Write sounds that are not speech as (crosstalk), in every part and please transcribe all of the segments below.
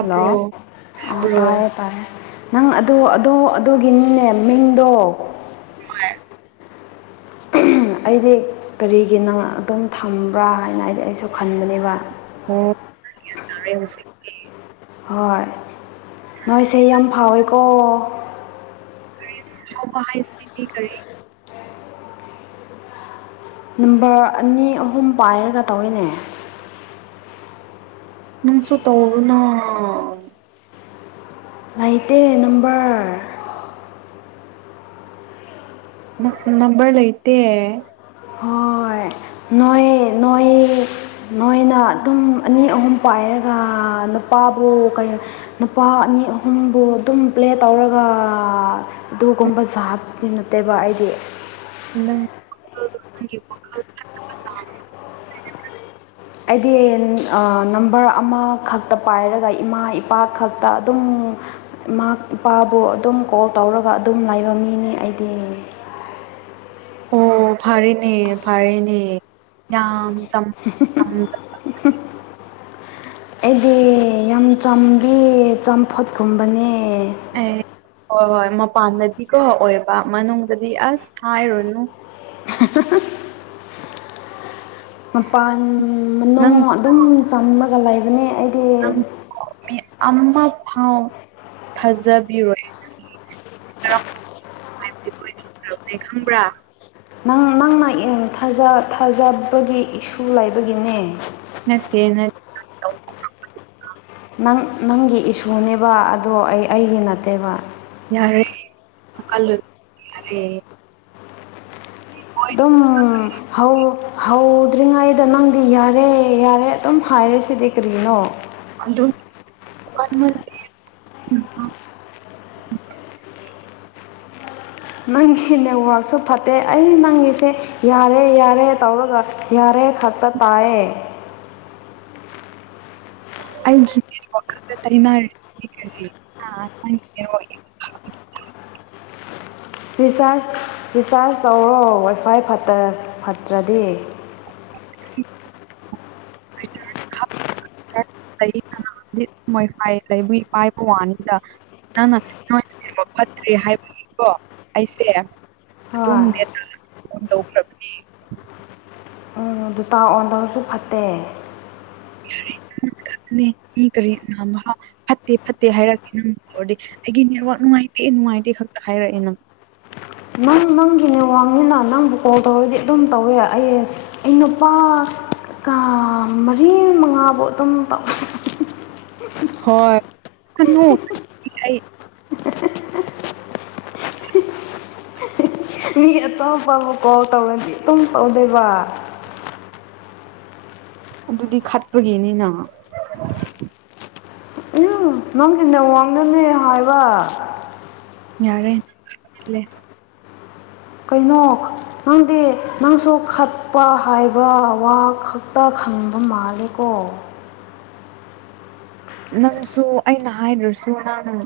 hello ꯑ ꯇꯥꯕ꯭ꯔꯣ ꯇꯥꯥꯏꯌꯦ ꯇꯥꯏꯌꯦ ꯅꯪ ꯑꯗꯣ ꯑꯗꯨꯗꯣ ꯑꯗꯨꯒꯤꯅꯤꯅꯦ ꯃꯤꯡꯗꯣ ꯍꯣꯢ ꯑꯩꯗꯤ ꯀꯔꯤꯒꯤ ꯅꯪ ꯑꯗꯨꯝ ꯊꯝꯕ꯭ꯔꯥ ꯍꯥꯏꯅ ꯑꯩꯗꯤ ꯑꯩꯁꯨ ꯈꯟꯕꯅꯦꯕ ꯎꯝ ꯍꯣꯏ ꯅꯣꯏꯁꯦ ꯌꯥꯝ ꯐꯥꯎꯋꯦꯀꯣ ꯐꯥꯎꯕ ꯍꯥꯏꯁꯤ ꯀꯔꯤ ꯅꯝꯕꯔ ꯑꯅꯤ ꯑꯍꯨꯝ ꯄꯥꯏꯔꯒ ꯇꯧꯋꯦꯅꯦ ꯅꯪꯁꯨ ꯇꯧꯗꯨꯅ ꯂꯩꯇꯦ ꯅꯝꯕꯔ ꯅꯝꯕꯔ ꯂꯩꯇ ꯍꯣꯏ ꯅꯣꯏ ꯅꯣꯏ ꯅꯣꯏꯅ ꯑꯗꯨꯝ ꯑꯅꯤ ꯑꯍꯨꯝ ꯄꯥꯏꯔꯒ ꯅꯨꯄꯥꯕꯨ ꯀ ꯅꯨꯄꯥ ꯑꯅꯤ ꯑꯍꯨꯝꯕꯨ ꯑꯗꯨꯝ ꯄ꯭ꯂꯦ ꯇꯧꯔꯒ ꯑꯗꯨꯒꯨꯝꯕ ꯖꯥꯇꯤ ꯅꯠꯇꯦꯕ ꯑꯩꯗꯤ ꯂꯩ ꯊ ꯑꯩꯒꯤ ꯅꯝꯕꯔ ꯑꯃ ꯈꯛꯇ ꯄꯥꯏꯔꯒ ꯏꯃꯥ ꯏꯄꯥ ꯈꯛꯇ ꯑꯗꯨꯝ ꯏ ꯏꯄꯥꯕꯨ ꯑꯗꯨꯝ ꯀꯣꯜ ꯇꯧꯔꯒ ꯑꯗꯨꯝ ꯂꯩꯕ ꯃꯤꯅꯤ ꯑꯩꯗꯤ ꯑꯣ ꯐꯥꯔꯅꯦ ꯐꯥꯔꯅꯦ ꯌꯥꯝꯝ (inaudible) ꯑꯩꯗꯤ ꯌꯥꯝ ꯆꯝꯕꯤ ꯆꯝꯐꯨꯠꯀꯨꯝꯕꯅꯦ ꯑꯦ ꯍꯣꯏ ꯍꯣꯏ ꯃꯄꯥꯟꯗꯗꯤꯀꯣ ꯑꯣꯏꯕ ꯃꯅꯨꯡꯗꯗꯤ ꯑꯁ ꯍꯥꯏꯔꯨꯅꯨ (unintelligible) ꯃꯄꯥꯟ ꯃꯅꯨꯡ ꯅꯪ ꯑꯗꯨꯝ ꯆꯝꯃꯒ ꯂꯩꯕꯅꯦ ꯑꯩ ꯑꯃ ꯐꯥꯎ ꯊꯥꯖꯕꯤꯔꯣꯏ ꯈꯪꯕ꯭ꯔꯥ ꯅꯪ ꯅꯪꯅ ꯊꯥꯖꯕꯒꯤ ꯏꯁꯨ ꯂꯩꯕꯒꯤꯅꯦ ꯅꯠꯇꯦ ꯅ ꯅꯪ ꯅꯪꯒꯤ ꯏꯁꯨꯅꯦꯕ ꯑꯗꯣ ꯑꯩ ꯑꯩꯒꯤ ꯅꯠꯇꯦꯕ ꯌꯥꯔꯦꯜꯂꯨ ꯌꯥꯔꯦ ꯍꯣꯏ ꯑꯗꯨꯝ ꯍꯧ ꯍꯧꯗ꯭ꯔꯤꯉꯩꯗ ꯅꯪꯗꯤ ꯌꯥꯔꯦ ꯌꯥꯔꯦ ꯑꯗꯨꯝ ꯍꯥꯏꯔꯦ ꯁꯤꯗꯤ ꯀꯔꯤꯅꯣ ꯑꯗꯨ ꯑꯗꯨ ꯅꯪꯒꯤ ꯅꯦꯠꯋꯥꯛꯛꯁꯨ ꯐꯠꯇꯦ ꯑꯩ ꯅꯪꯒꯤꯁꯦ ꯌꯥꯔꯦ ꯌꯥꯔꯦ ꯇꯧꯔꯒ ꯌꯥꯔꯦ ꯈꯛꯇ ꯇꯥꯏꯌꯦ ꯑꯩꯒꯦ ꯋꯥ ꯇꯪ ꯔꯤꯆꯥꯔꯖ ꯔꯤꯆꯥꯔꯖ ꯇꯧꯔꯣ ꯋꯥꯏꯐꯥꯏ ꯐꯠꯇ꯭ꯔꯗꯤ ꯂꯩ ꯀꯅꯥꯗꯤ ꯃꯣꯏ ꯂꯩꯕꯨ ꯄꯥꯏꯕ ꯋꯥꯅꯤꯗ ꯅ ꯅ ꯐꯠꯇꯦ ꯍꯥꯏꯕꯅꯤꯀꯣ ꯑꯩꯁꯦ ꯑꯗꯨ ꯍꯣꯏ ꯇ꯭ꯔꯅꯤ ꯎꯝ ꯇꯥ ꯑꯣꯟꯗꯕꯁꯨ ꯐꯠꯇꯦ ꯅꯤ ꯃꯤ ꯀꯔꯤ ꯐꯠꯇꯦ ꯐꯠꯇꯦ ꯍꯥꯏꯔꯛꯛꯇꯦ ꯅꯪ ꯇꯧꯔꯗꯤ ꯑꯩꯒꯤ ꯅꯦꯠꯋꯥꯛ ꯅꯨꯡꯉꯥꯏꯇꯦ ꯅꯨꯡꯉꯥꯏꯇꯦ ꯈꯛꯇ ꯍꯥꯏꯔꯛꯑꯦ ꯅ ꯅꯪ ꯅꯪꯒꯤꯅꯦ ꯋꯥꯅꯤꯅ ꯅꯪꯕꯨ ꯀꯣꯜ ꯇꯧꯔꯗꯤ ꯑꯗꯨꯝ ꯇꯧꯋꯦ ꯑꯩ ꯑꯩ ꯅꯨꯄꯥ ꯀ ꯃꯔꯤ ꯃꯉꯥꯕꯨꯧ ꯑꯗꯨꯝ ꯇꯧ ꯍꯣꯏ ꯑꯩ ꯃꯤ ꯑꯇꯣꯞ ꯄꯥꯎꯕꯀꯣ ꯇꯧꯔꯗꯤ ꯑꯗꯨꯝ ꯄꯧꯗꯣꯏꯕ ꯑꯗꯨꯗꯤ ꯈꯠꯄꯒꯤꯅꯤꯅ ꯑ ꯅꯪꯁꯤꯤꯟꯟꯅ ꯋꯥꯡꯅꯅꯦ ꯍꯥꯏꯕ ꯌꯥꯔꯦ ꯂꯩꯦ ꯀꯩꯅꯣꯛ ꯅꯪꯗꯤ ꯅꯪꯁꯨ ꯈꯠꯄ ꯍꯥꯏꯕ ꯋꯥ ꯈꯛꯇ ꯈꯪꯕ ꯃꯥꯂꯦꯀꯣ ꯅꯪꯁꯨ ꯑꯩꯅ ꯍꯥꯏꯗ꯭ꯔꯁꯨ ꯅꯪ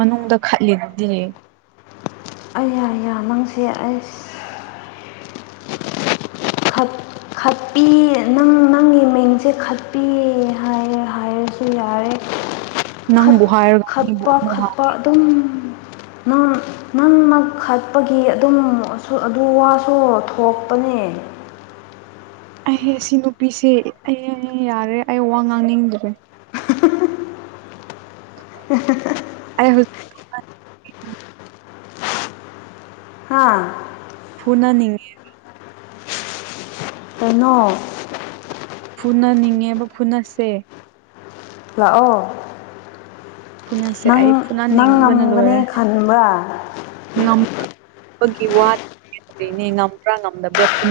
ꯃꯅꯨꯡꯗ ꯈꯠꯂꯤꯗꯤ ꯑꯩ ꯌꯥꯌꯥ ꯅꯪꯁꯦ ꯑꯩ (inaudible) ꯍꯛ ꯈꯠꯄꯤ ꯅꯪ ꯅꯪꯒꯤ ꯃꯤꯡꯁꯦ ꯈꯠꯄꯤ ꯍꯥꯏ ꯍꯥꯏꯔꯁꯦ ꯑꯗꯨ ꯌꯥꯔꯦ ꯅꯪꯕꯨ ꯍꯥꯏꯔꯒ ꯃꯤꯕꯨ ꯈꯠꯄ ꯑꯃꯨꯛ ꯈꯠꯄ ꯑꯗꯨꯝ ꯅꯪ ꯅꯪꯃꯛ ꯈꯠꯄꯒꯤ ꯑꯗꯨꯝ ꯑꯗꯨ ꯋꯥꯁꯨ ꯊꯣꯛꯄꯅꯦ ꯑꯩꯍꯦ ꯁꯤ ꯅꯨꯄꯤꯁꯦ ꯑꯩ ꯌꯥꯔꯦ ꯑꯩ ꯋꯥ ꯉꯥꯡꯅꯤꯡꯗ꯭ꯔꯦ ꯍꯠꯇ ꯑ ꯍꯧꯣꯏ ꯍꯥꯥ ꯐ ꯄꯨꯅ ꯅꯤꯡꯉ ꯇꯅꯣ ꯐꯨꯅꯅꯤꯡꯉꯦꯕ ꯐꯨꯅꯁꯦ ꯂꯂꯥꯛꯑꯣ ꯐꯨꯅꯁꯦ ꯑꯩ ꯅꯪ ꯅꯪ ꯐꯨꯅꯅꯤꯡꯕꯅ ꯉꯝꯒꯅꯤ ꯈꯟꯕ꯭ꯔꯥ ꯉ꯭ꯔꯒꯤ ꯋꯥꯗꯤꯅꯦ ꯉꯝꯕ꯭ꯔꯥ ꯉꯝꯗꯕ꯭ꯔꯥ ꯐꯨ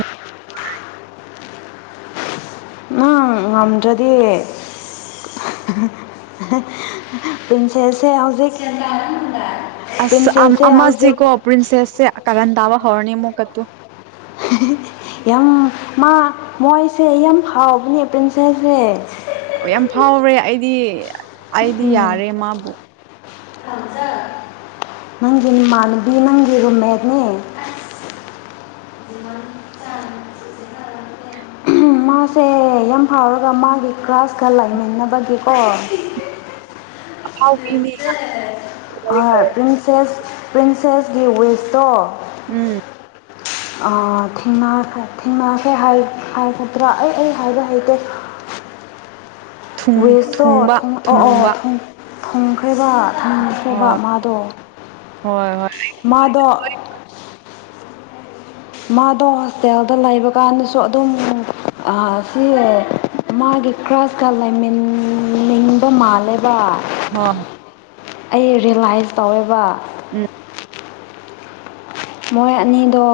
ꯅꯪ ꯉꯝꯗ꯭ꯔꯗꯤ ꯄ꯭ꯔꯤꯟꯁꯦꯁꯁꯦ ꯍꯧꯖꯤꯛ ꯑꯁ ꯄ꯭ꯔꯤꯟꯁꯦꯁꯁꯦ ꯍꯧꯖꯤꯛ ꯑꯃꯁꯤꯀꯣ ꯄ꯭ꯔꯤꯟꯁꯦꯁꯁꯦ ꯀꯔꯟ ꯇꯥꯕ ꯍꯧꯔꯅꯤ ꯑꯃꯨꯛꯀꯠꯇꯨ ꯌꯥꯝ ꯃꯥ ꯃꯣꯏꯁꯦ ꯌꯥꯝ ꯍꯥꯎꯕꯅꯦ ꯄ꯭ꯔꯤꯟꯁꯦꯜꯁꯦ ꯑꯣ ꯌꯥꯝ ꯐꯥꯎꯔꯦ ꯑꯩꯗꯤ ꯑꯩꯗꯤ ꯌꯥꯔꯦ ꯃꯥꯕꯨ ꯊꯪꯖ ꯅꯪꯒꯤ ꯃꯃꯥꯟꯅꯕꯤ ꯅꯪꯒꯤ ꯔꯨꯝꯃꯦꯅꯦ ꯎꯝ ꯃꯥꯁꯦ ꯌꯥꯝ ꯐꯥꯎꯔꯒ ꯃꯥꯒꯤ ꯀ꯭ꯂ꯭ꯔꯥꯁꯀ ꯂꯥꯛꯃꯤꯟꯅꯕꯒꯤꯀꯣ ꯑꯐꯥꯎꯕꯤꯅꯤ ꯍ ꯄ ꯦꯁ ꯄ꯭ꯔꯤꯟꯁꯦꯁꯀꯤ ꯋꯤꯁꯇꯣ ꯎꯝ ꯑ ꯊꯤꯃ ꯊꯤꯃꯥꯁꯦ ꯍꯥꯏ ꯍꯥꯏ ꯑꯗꯨ꯭ꯔꯥ ꯑꯩ ꯑꯩ ꯍꯥꯏꯕ ꯍꯩꯇꯦ ꯊꯨꯡ ꯊꯨꯡꯕ ꯋꯦꯁꯇꯣ ꯑꯣ ꯑꯣ ꯊꯨꯡꯕ ꯊꯣꯡꯈ꯭ꯔꯦꯕ ꯊꯣꯡꯈ꯭ꯔꯦꯕ ꯍꯣꯏ ꯃꯥꯗꯣ ꯍꯣꯏ ꯍꯣꯏ ꯃꯥꯗ ꯃꯥꯗꯣ ꯍꯣꯁꯇꯦꯜꯗ ꯂꯩꯕ ꯀꯥꯟꯗꯁꯨ ꯑꯗꯨꯝ ꯁꯤ ꯃꯥꯒꯤ ꯀ꯭ꯔꯥꯁꯀ ꯂꯩꯃꯤꯟꯅꯤꯡꯕ ꯃꯥꯜꯂꯦꯕ ꯍ ꯑꯩ ꯔꯤꯌꯦꯂꯥꯏꯁ ꯇꯧꯋꯦꯕ ꯎꯝ ꯃꯣꯏ ꯑꯅꯤꯗꯣ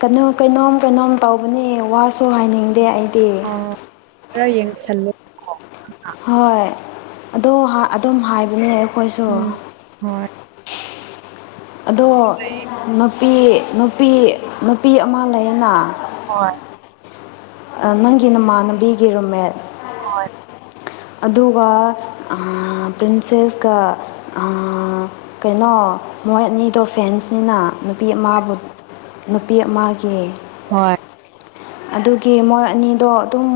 ꯀꯩꯅꯣ ꯀꯩꯅꯣꯝ ꯀꯩꯅꯣꯝ ꯇꯧꯕꯅꯦ ꯋꯥꯁꯨ ꯍꯥꯏꯅꯤꯡꯗꯦ ꯑꯩ ꯑ꯭ꯔ ꯌꯦꯡ ꯆꯜꯂꯣ ꯍꯣꯏ ꯑꯗꯣ ꯑꯗꯨꯝ ꯍꯥꯏꯕꯅꯦ ꯑꯩꯈꯣꯏꯁꯨ ꯎꯝ ꯍꯣꯏ ꯑꯗꯣ ꯅꯨꯄꯤ ꯅꯨꯄꯤ ꯅꯨꯄꯤ ꯑꯃ ꯂꯩꯌꯦꯅ ꯍꯣꯏ ꯅꯪꯒꯤ ꯅꯃꯥꯟꯅꯕꯤꯒꯤ ꯔꯣꯃꯦꯠ ꯍꯣꯏ ꯑꯗꯨꯒ ꯄ꯭ꯔꯤꯟꯁꯦꯁꯀ ꯀꯩꯅꯣ ꯃꯣꯏ ꯑꯅꯤꯗꯣ ꯐꯦꯟꯁꯅꯤꯅ ꯅꯨꯄꯤ ꯑꯃꯕꯨ ꯅꯨꯄꯤ ꯑꯃꯒꯤ ꯍꯣꯏ ꯑꯗꯨꯒꯤ ꯃꯣꯔ ꯑꯅꯤꯗꯣ ꯑꯗꯨꯝ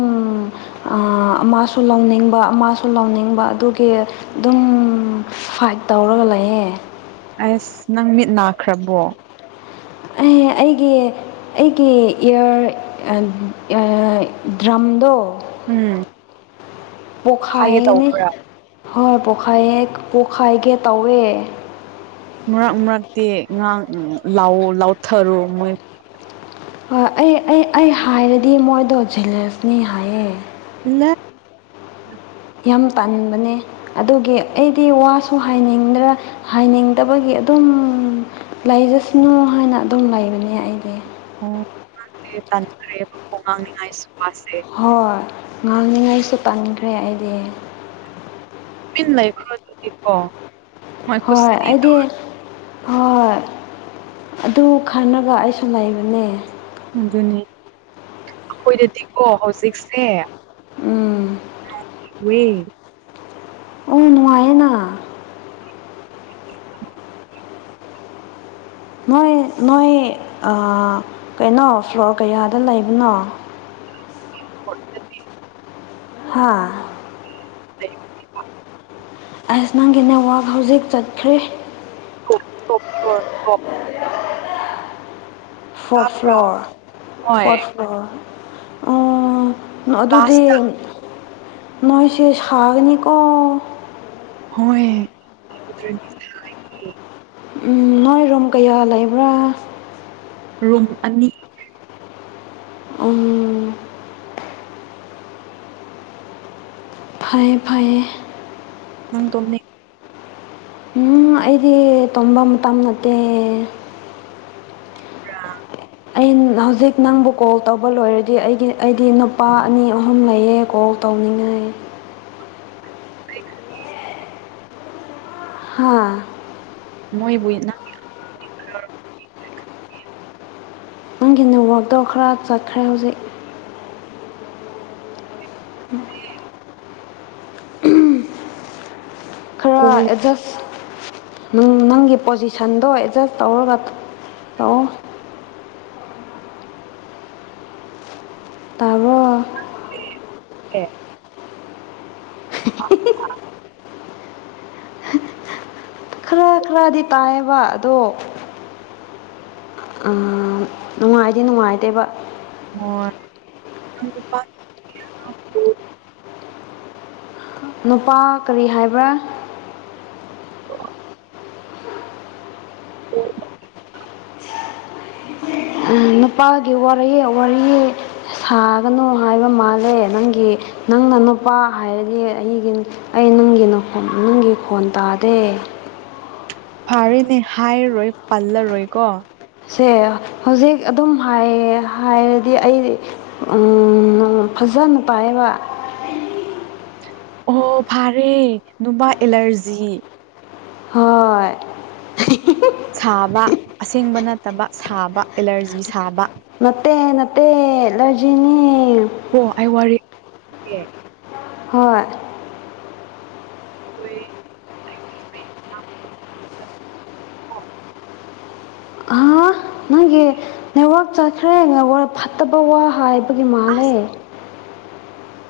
ꯑꯃꯁꯨ ꯂꯧꯅꯤꯡꯕ ꯕ ꯑꯃꯁꯨ ꯂꯧꯅꯤꯡꯕ ꯑꯗꯨꯒꯤ ꯑꯗꯨꯝ ꯐꯥꯏꯠ ꯇꯧꯔꯒ ꯂꯩꯌꯦ ꯑꯁ ꯅꯪ ꯃꯤꯠ ꯅꯥꯈ꯭ꯔꯕꯣ ꯑꯩ ꯑꯩꯒꯤ ꯑꯩꯒꯤ ꯏꯌꯥꯔ ꯗ꯭ꯔꯝꯗꯣ ꯎꯝ ꯕꯨ ꯈꯥꯌꯦ ꯄꯣꯛꯈꯥꯏꯒꯦ ꯀꯅꯤ ꯇꯧꯕ꯭ꯔꯥ ꯍꯣꯏ ꯄꯣꯛꯈꯥꯏꯌꯦ ꯄꯣꯛꯈꯥꯏꯒꯦ ꯇꯧꯋꯦ ꯃꯔꯛ ꯃꯔꯛꯇꯤ ꯉꯥꯡ ꯂꯥꯎꯋꯣ ꯂꯥꯎꯊꯔꯣ ꯃꯣꯏ ꯑꯩ ꯑꯩ ꯑꯩ ꯍꯥꯏꯔꯗꯤ ꯃꯣꯏꯗꯣ ꯖꯦꯂꯁꯅꯤ ꯍꯥꯏꯌꯦ ꯂ ꯌꯥꯝ ꯄꯥꯟꯅꯤꯡꯟꯕꯅꯦ ꯑꯗꯨꯒꯤ ꯑꯩꯗꯤ ꯋꯥꯁꯨ ꯍꯥꯏꯅꯤꯡꯗ꯭ꯔ ꯍꯥꯏꯅꯤꯡꯗꯕꯒꯤ ꯑꯗꯨꯝ ꯂꯩꯖꯁꯅꯨ ꯍꯥꯏꯅ ꯑꯗꯨꯝ ꯂꯩꯕꯅꯦ ꯑꯩꯗꯤ ꯎꯝ (unintelligible) ꯇꯟꯈ꯭ꯔꯦꯕ ꯀꯣ ꯉꯥꯡꯅꯤꯉꯥꯏ ꯁꯨ (unintelligible) ꯍꯣꯏ ꯉꯥꯡꯅꯤꯉꯥꯏꯁꯨ ꯇꯟꯈ꯭ꯔꯦ ꯑꯩꯗꯤ ꯄꯤꯟ ꯂꯩꯈ꯭ꯔꯣ ꯑꯗꯨꯗꯤꯀꯣ ꯃꯣꯏ ꯍꯣꯏ ꯈꯨꯁꯤꯗꯣ ꯑꯩꯗꯤ ꯍꯣꯏ ꯑꯗꯨ ꯈꯟꯔꯒ ꯑꯩꯁꯨ ꯂꯩꯕꯅꯦ ꯑꯗꯨꯅꯤ ꯑꯩꯈꯣꯏꯗꯗꯤꯀꯣ ꯍꯧꯖꯤꯛꯁꯦ ꯎꯝ ꯅꯣ (unintelligible) ꯋꯦ ꯑꯣ ꯅꯨꯡꯉꯥꯏꯌꯦꯅ ꯅꯣꯏ ꯅꯣꯏ ꯑꯥ ꯀꯩꯅꯣ ꯐ꯭ꯂꯣꯔ ꯀꯌꯥꯗ ꯂꯩꯕꯅꯣ (unintelligible) ꯍꯥꯥ (unintelligible) ꯑꯌꯨꯁꯃꯥꯟꯒꯤ ꯅꯦꯠꯋꯥꯛ ꯍꯧꯖꯤꯛ ꯆꯠꯈ꯭ꯔꯦ ꯇꯣꯞ (unintelligible) ꯇꯣꯞ ꯐꯣꯔꯊ ꯇꯥꯕ꯭ꯔꯥ ꯐ꯭ꯂꯣꯔ ꯍꯣꯏ ꯐꯣꯔꯊ ꯐ꯭ꯂꯣꯔ ꯑꯣ ꯀ꯭ꯂꯥꯁ ꯑꯗꯨꯗꯤ ꯅꯣꯏꯁꯦ ꯁꯥꯒꯅꯤꯀꯣ ꯍꯣꯏ (unintelligible) ꯎꯝ ꯅꯣꯏꯔꯣꯝ ꯀꯌꯥ ꯂꯩꯕ꯭ꯔꯥ ꯔꯨꯝ ꯑꯅꯤ ꯎꯝ ꯐꯥꯏꯌꯦ ꯐꯩꯌꯦ ꯅꯪ ꯇꯣꯝꯅꯤꯡ ꯎꯝ ꯑꯩꯗꯤ ꯇꯣꯝꯕ ꯃꯇꯝ ꯅꯠꯇꯦ (unintelligible) ꯄ꯭ꯔꯥ ꯑꯩꯟ ꯍꯧꯖꯤꯛ ꯅꯪꯕꯨ ꯀꯣꯜ ꯇꯧꯕ ꯂꯣꯏꯔꯗꯤ ꯑꯩꯒꯤ ꯑꯩꯗꯤ ꯅꯨꯄꯥ ꯑꯅꯤ ꯑꯍꯨꯝ ꯂꯩꯌꯦꯀꯣꯜ ꯇꯧꯅꯤꯡꯉꯥꯏ ꯍꯥꯥ ꯃꯣꯏꯕꯨ (unintelligible) ꯅꯪꯒꯤ ꯅꯦꯠꯋꯥꯛꯇꯣ ꯈꯔ ꯆꯠꯈ꯭ꯔꯦ ꯍꯧꯖꯤꯛ (unintelligible) (unintelligible) ꯈꯔ ꯀꯣꯜꯂꯤꯁꯦ ꯑꯦꯗꯖꯁ ꯅꯨꯡ ꯅꯪꯒꯤ ꯄꯣꯖꯤꯁꯟꯗꯣ ꯑꯦꯗꯖꯁ ꯇꯧꯔꯒ ꯇꯧꯑꯣ ꯇꯥꯕ꯭ꯔꯣ ꯑꯦ (unintelligible) ꯈꯔ ꯈꯔꯗꯤ ꯇꯥꯏꯌꯦꯕ ꯑꯗꯣ ꯑ ꯅꯨꯡꯉꯥꯏꯗꯤ ꯅꯨꯡꯉꯥꯏꯇꯦꯕ ꯍꯣꯏ (unintelligible) (unintelligible) ꯅꯨꯄꯥ ꯀꯔꯤ ꯍꯥꯏꯕ꯭ꯔꯥ ꯑꯣ ꯑꯣ (unintelligible) (unintelligible) ꯎꯝ ꯅꯨꯄꯥꯒꯤ ꯋꯥꯔꯤ ꯋꯥꯔꯤꯌꯦ ꯁꯥꯒꯅꯨ ꯍꯥꯏꯕ ꯃꯥꯜꯂꯦ ꯅꯪꯒꯤ ꯅꯪꯅ ꯅꯨꯄꯥ ꯍꯥꯏꯔꯗꯤ ꯑꯩꯒꯤ ꯑꯩ ꯅꯨꯡꯒꯤ ꯅꯨꯡꯒꯤ ꯈꯣꯟ ꯇꯥꯗꯦ ꯐꯔꯦꯅꯦ ꯍꯥꯏꯔꯔꯣꯏ ꯄꯜꯂꯔꯣꯏꯀꯣ ꯁꯦ ꯍꯧꯖꯤꯛ ꯑꯗꯨꯝ ꯍꯥꯏ ꯍꯥꯏꯔꯗꯤ ꯑꯩ ꯐꯖꯅ ꯄꯥꯏꯌꯦꯕ ꯑꯣ ꯐꯥꯔꯦ ꯅꯨꯡꯕꯥ ꯑꯦꯂꯔꯖꯤ ꯍꯣꯏ ꯁꯥꯕ ꯑꯁꯦꯡꯕ ꯅꯠꯇꯕ ꯁꯥꯕ ꯑꯦꯂꯔꯖꯤ ꯁꯥꯕ ꯅꯠꯇꯦ ꯅꯠꯇꯦꯂꯔꯖꯤꯅꯤ ꯑꯣ ꯑꯩꯥꯏ ꯋꯥꯔꯤ ꯍꯣꯏ ꯑꯩꯣꯏ ꯑ ꯅꯪꯦ ꯅꯦꯠꯋꯥꯛ ꯆꯠꯈ꯭ꯔꯦ ꯅꯦꯠꯋꯥꯛ ꯐꯠꯇꯕ ꯋꯥ ꯍꯥꯏꯕꯒꯤ ꯃꯥꯜꯂꯦ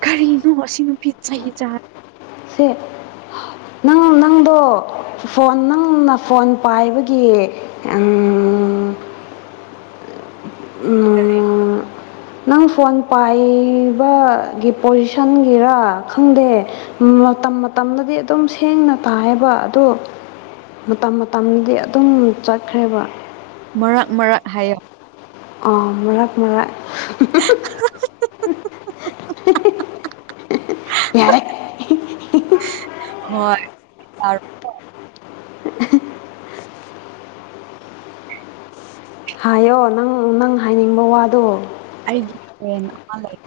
ꯀꯔꯤꯅꯣ ꯉꯁꯤ ꯅꯨꯄꯤ ꯆꯍꯤ ꯆꯥ ꯎꯆ ꯅꯪ ꯅꯪꯗꯣ ꯐꯣꯟ ꯅꯪꯅ ꯐꯣꯟ ꯄꯥꯏꯕꯒꯤ ꯑꯪ ꯎ ꯅꯪ ꯐꯣꯟ ꯄꯥꯏꯕꯒꯤ ꯄꯣꯖꯤꯁꯟꯒꯤꯔ ꯈꯪꯗꯦ ꯃꯇꯝ ꯃꯇꯝꯗꯗꯤ ꯑꯗꯨꯝ ꯁꯦꯡꯅ ꯇꯥꯏꯌꯦꯕ ꯑꯗ ꯃꯇꯝ ꯃꯇꯝꯗꯤ ꯑꯗꯨꯝ ꯆꯠꯈ꯭ꯔꯦꯕ ꯃꯔꯛ ꯃꯔꯛ ꯍꯥꯏꯌ ꯑ ꯃꯛ ꯃꯛ (inaudible) ꯌꯥꯔ ꯍꯣꯏ (inaudible) ꯍꯥꯏꯌꯣ ꯅꯪ ꯅꯪ ꯍꯥꯏꯅꯤꯡꯕ ꯋꯥꯗꯣ ꯑꯩꯒꯤ ꯐ꯭ꯔꯦꯟ ꯑꯃ ꯂꯩ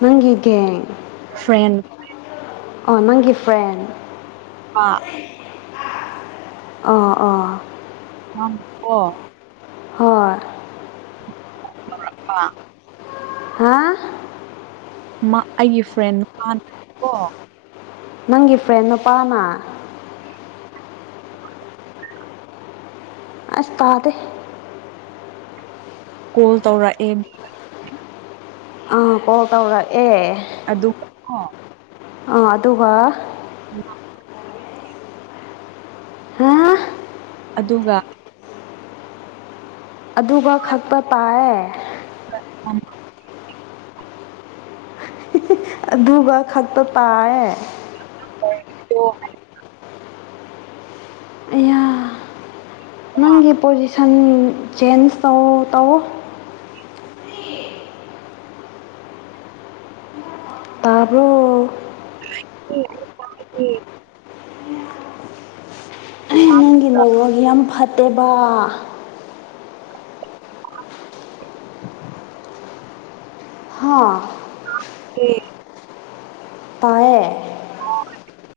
ꯅꯪꯒ ꯐ꯭ꯔꯦꯟ ꯑꯣ ꯅꯪꯒꯤ ꯐ꯭ꯔꯦꯟ ꯑꯥ ꯑꯣꯥ ꯑꯣꯥ ꯑ ꯑꯣ ꯍꯣꯏ ꯑ ꯍꯥ ꯑꯩꯒꯤ ꯐ꯭ꯔꯦꯟ ꯃꯄꯥꯥꯟꯅꯀꯣ ꯅꯪꯒꯤ ꯐ꯭ꯔꯦꯟ ꯅꯨꯄꯥꯅ ꯑꯁꯇꯥꯗ ꯀꯣꯜ ꯇꯧꯔꯛꯑꯦ ꯑꯥ ꯀꯣ ꯇꯧꯗ ꯑꯦ ꯑꯗꯨꯒ ꯑꯗꯨꯒ ꯎꯝ ꯍꯥꯥ ꯑꯗꯨꯒ ꯑꯗꯨꯒ ꯈꯛꯛꯇ ꯄꯥꯏꯔꯦ (unintelligible) ꯑꯗꯨꯒ ꯈꯛꯇ ꯇꯥꯥꯏꯔꯦ (unintelligible) ꯑꯌꯥ ꯅꯪꯒꯤ ꯄꯣꯖꯤꯁꯟ ꯆꯦꯟꯖ ꯇꯧ ꯇꯧ ꯇꯥꯔꯕꯣ (unintelligible) ꯅꯪꯒꯤ ꯅꯒꯤ ꯌꯥꯝ ꯐꯠꯇꯦꯕ (unintelligible) ꯍꯥ (unintelligible) ꯇꯌꯦꯜ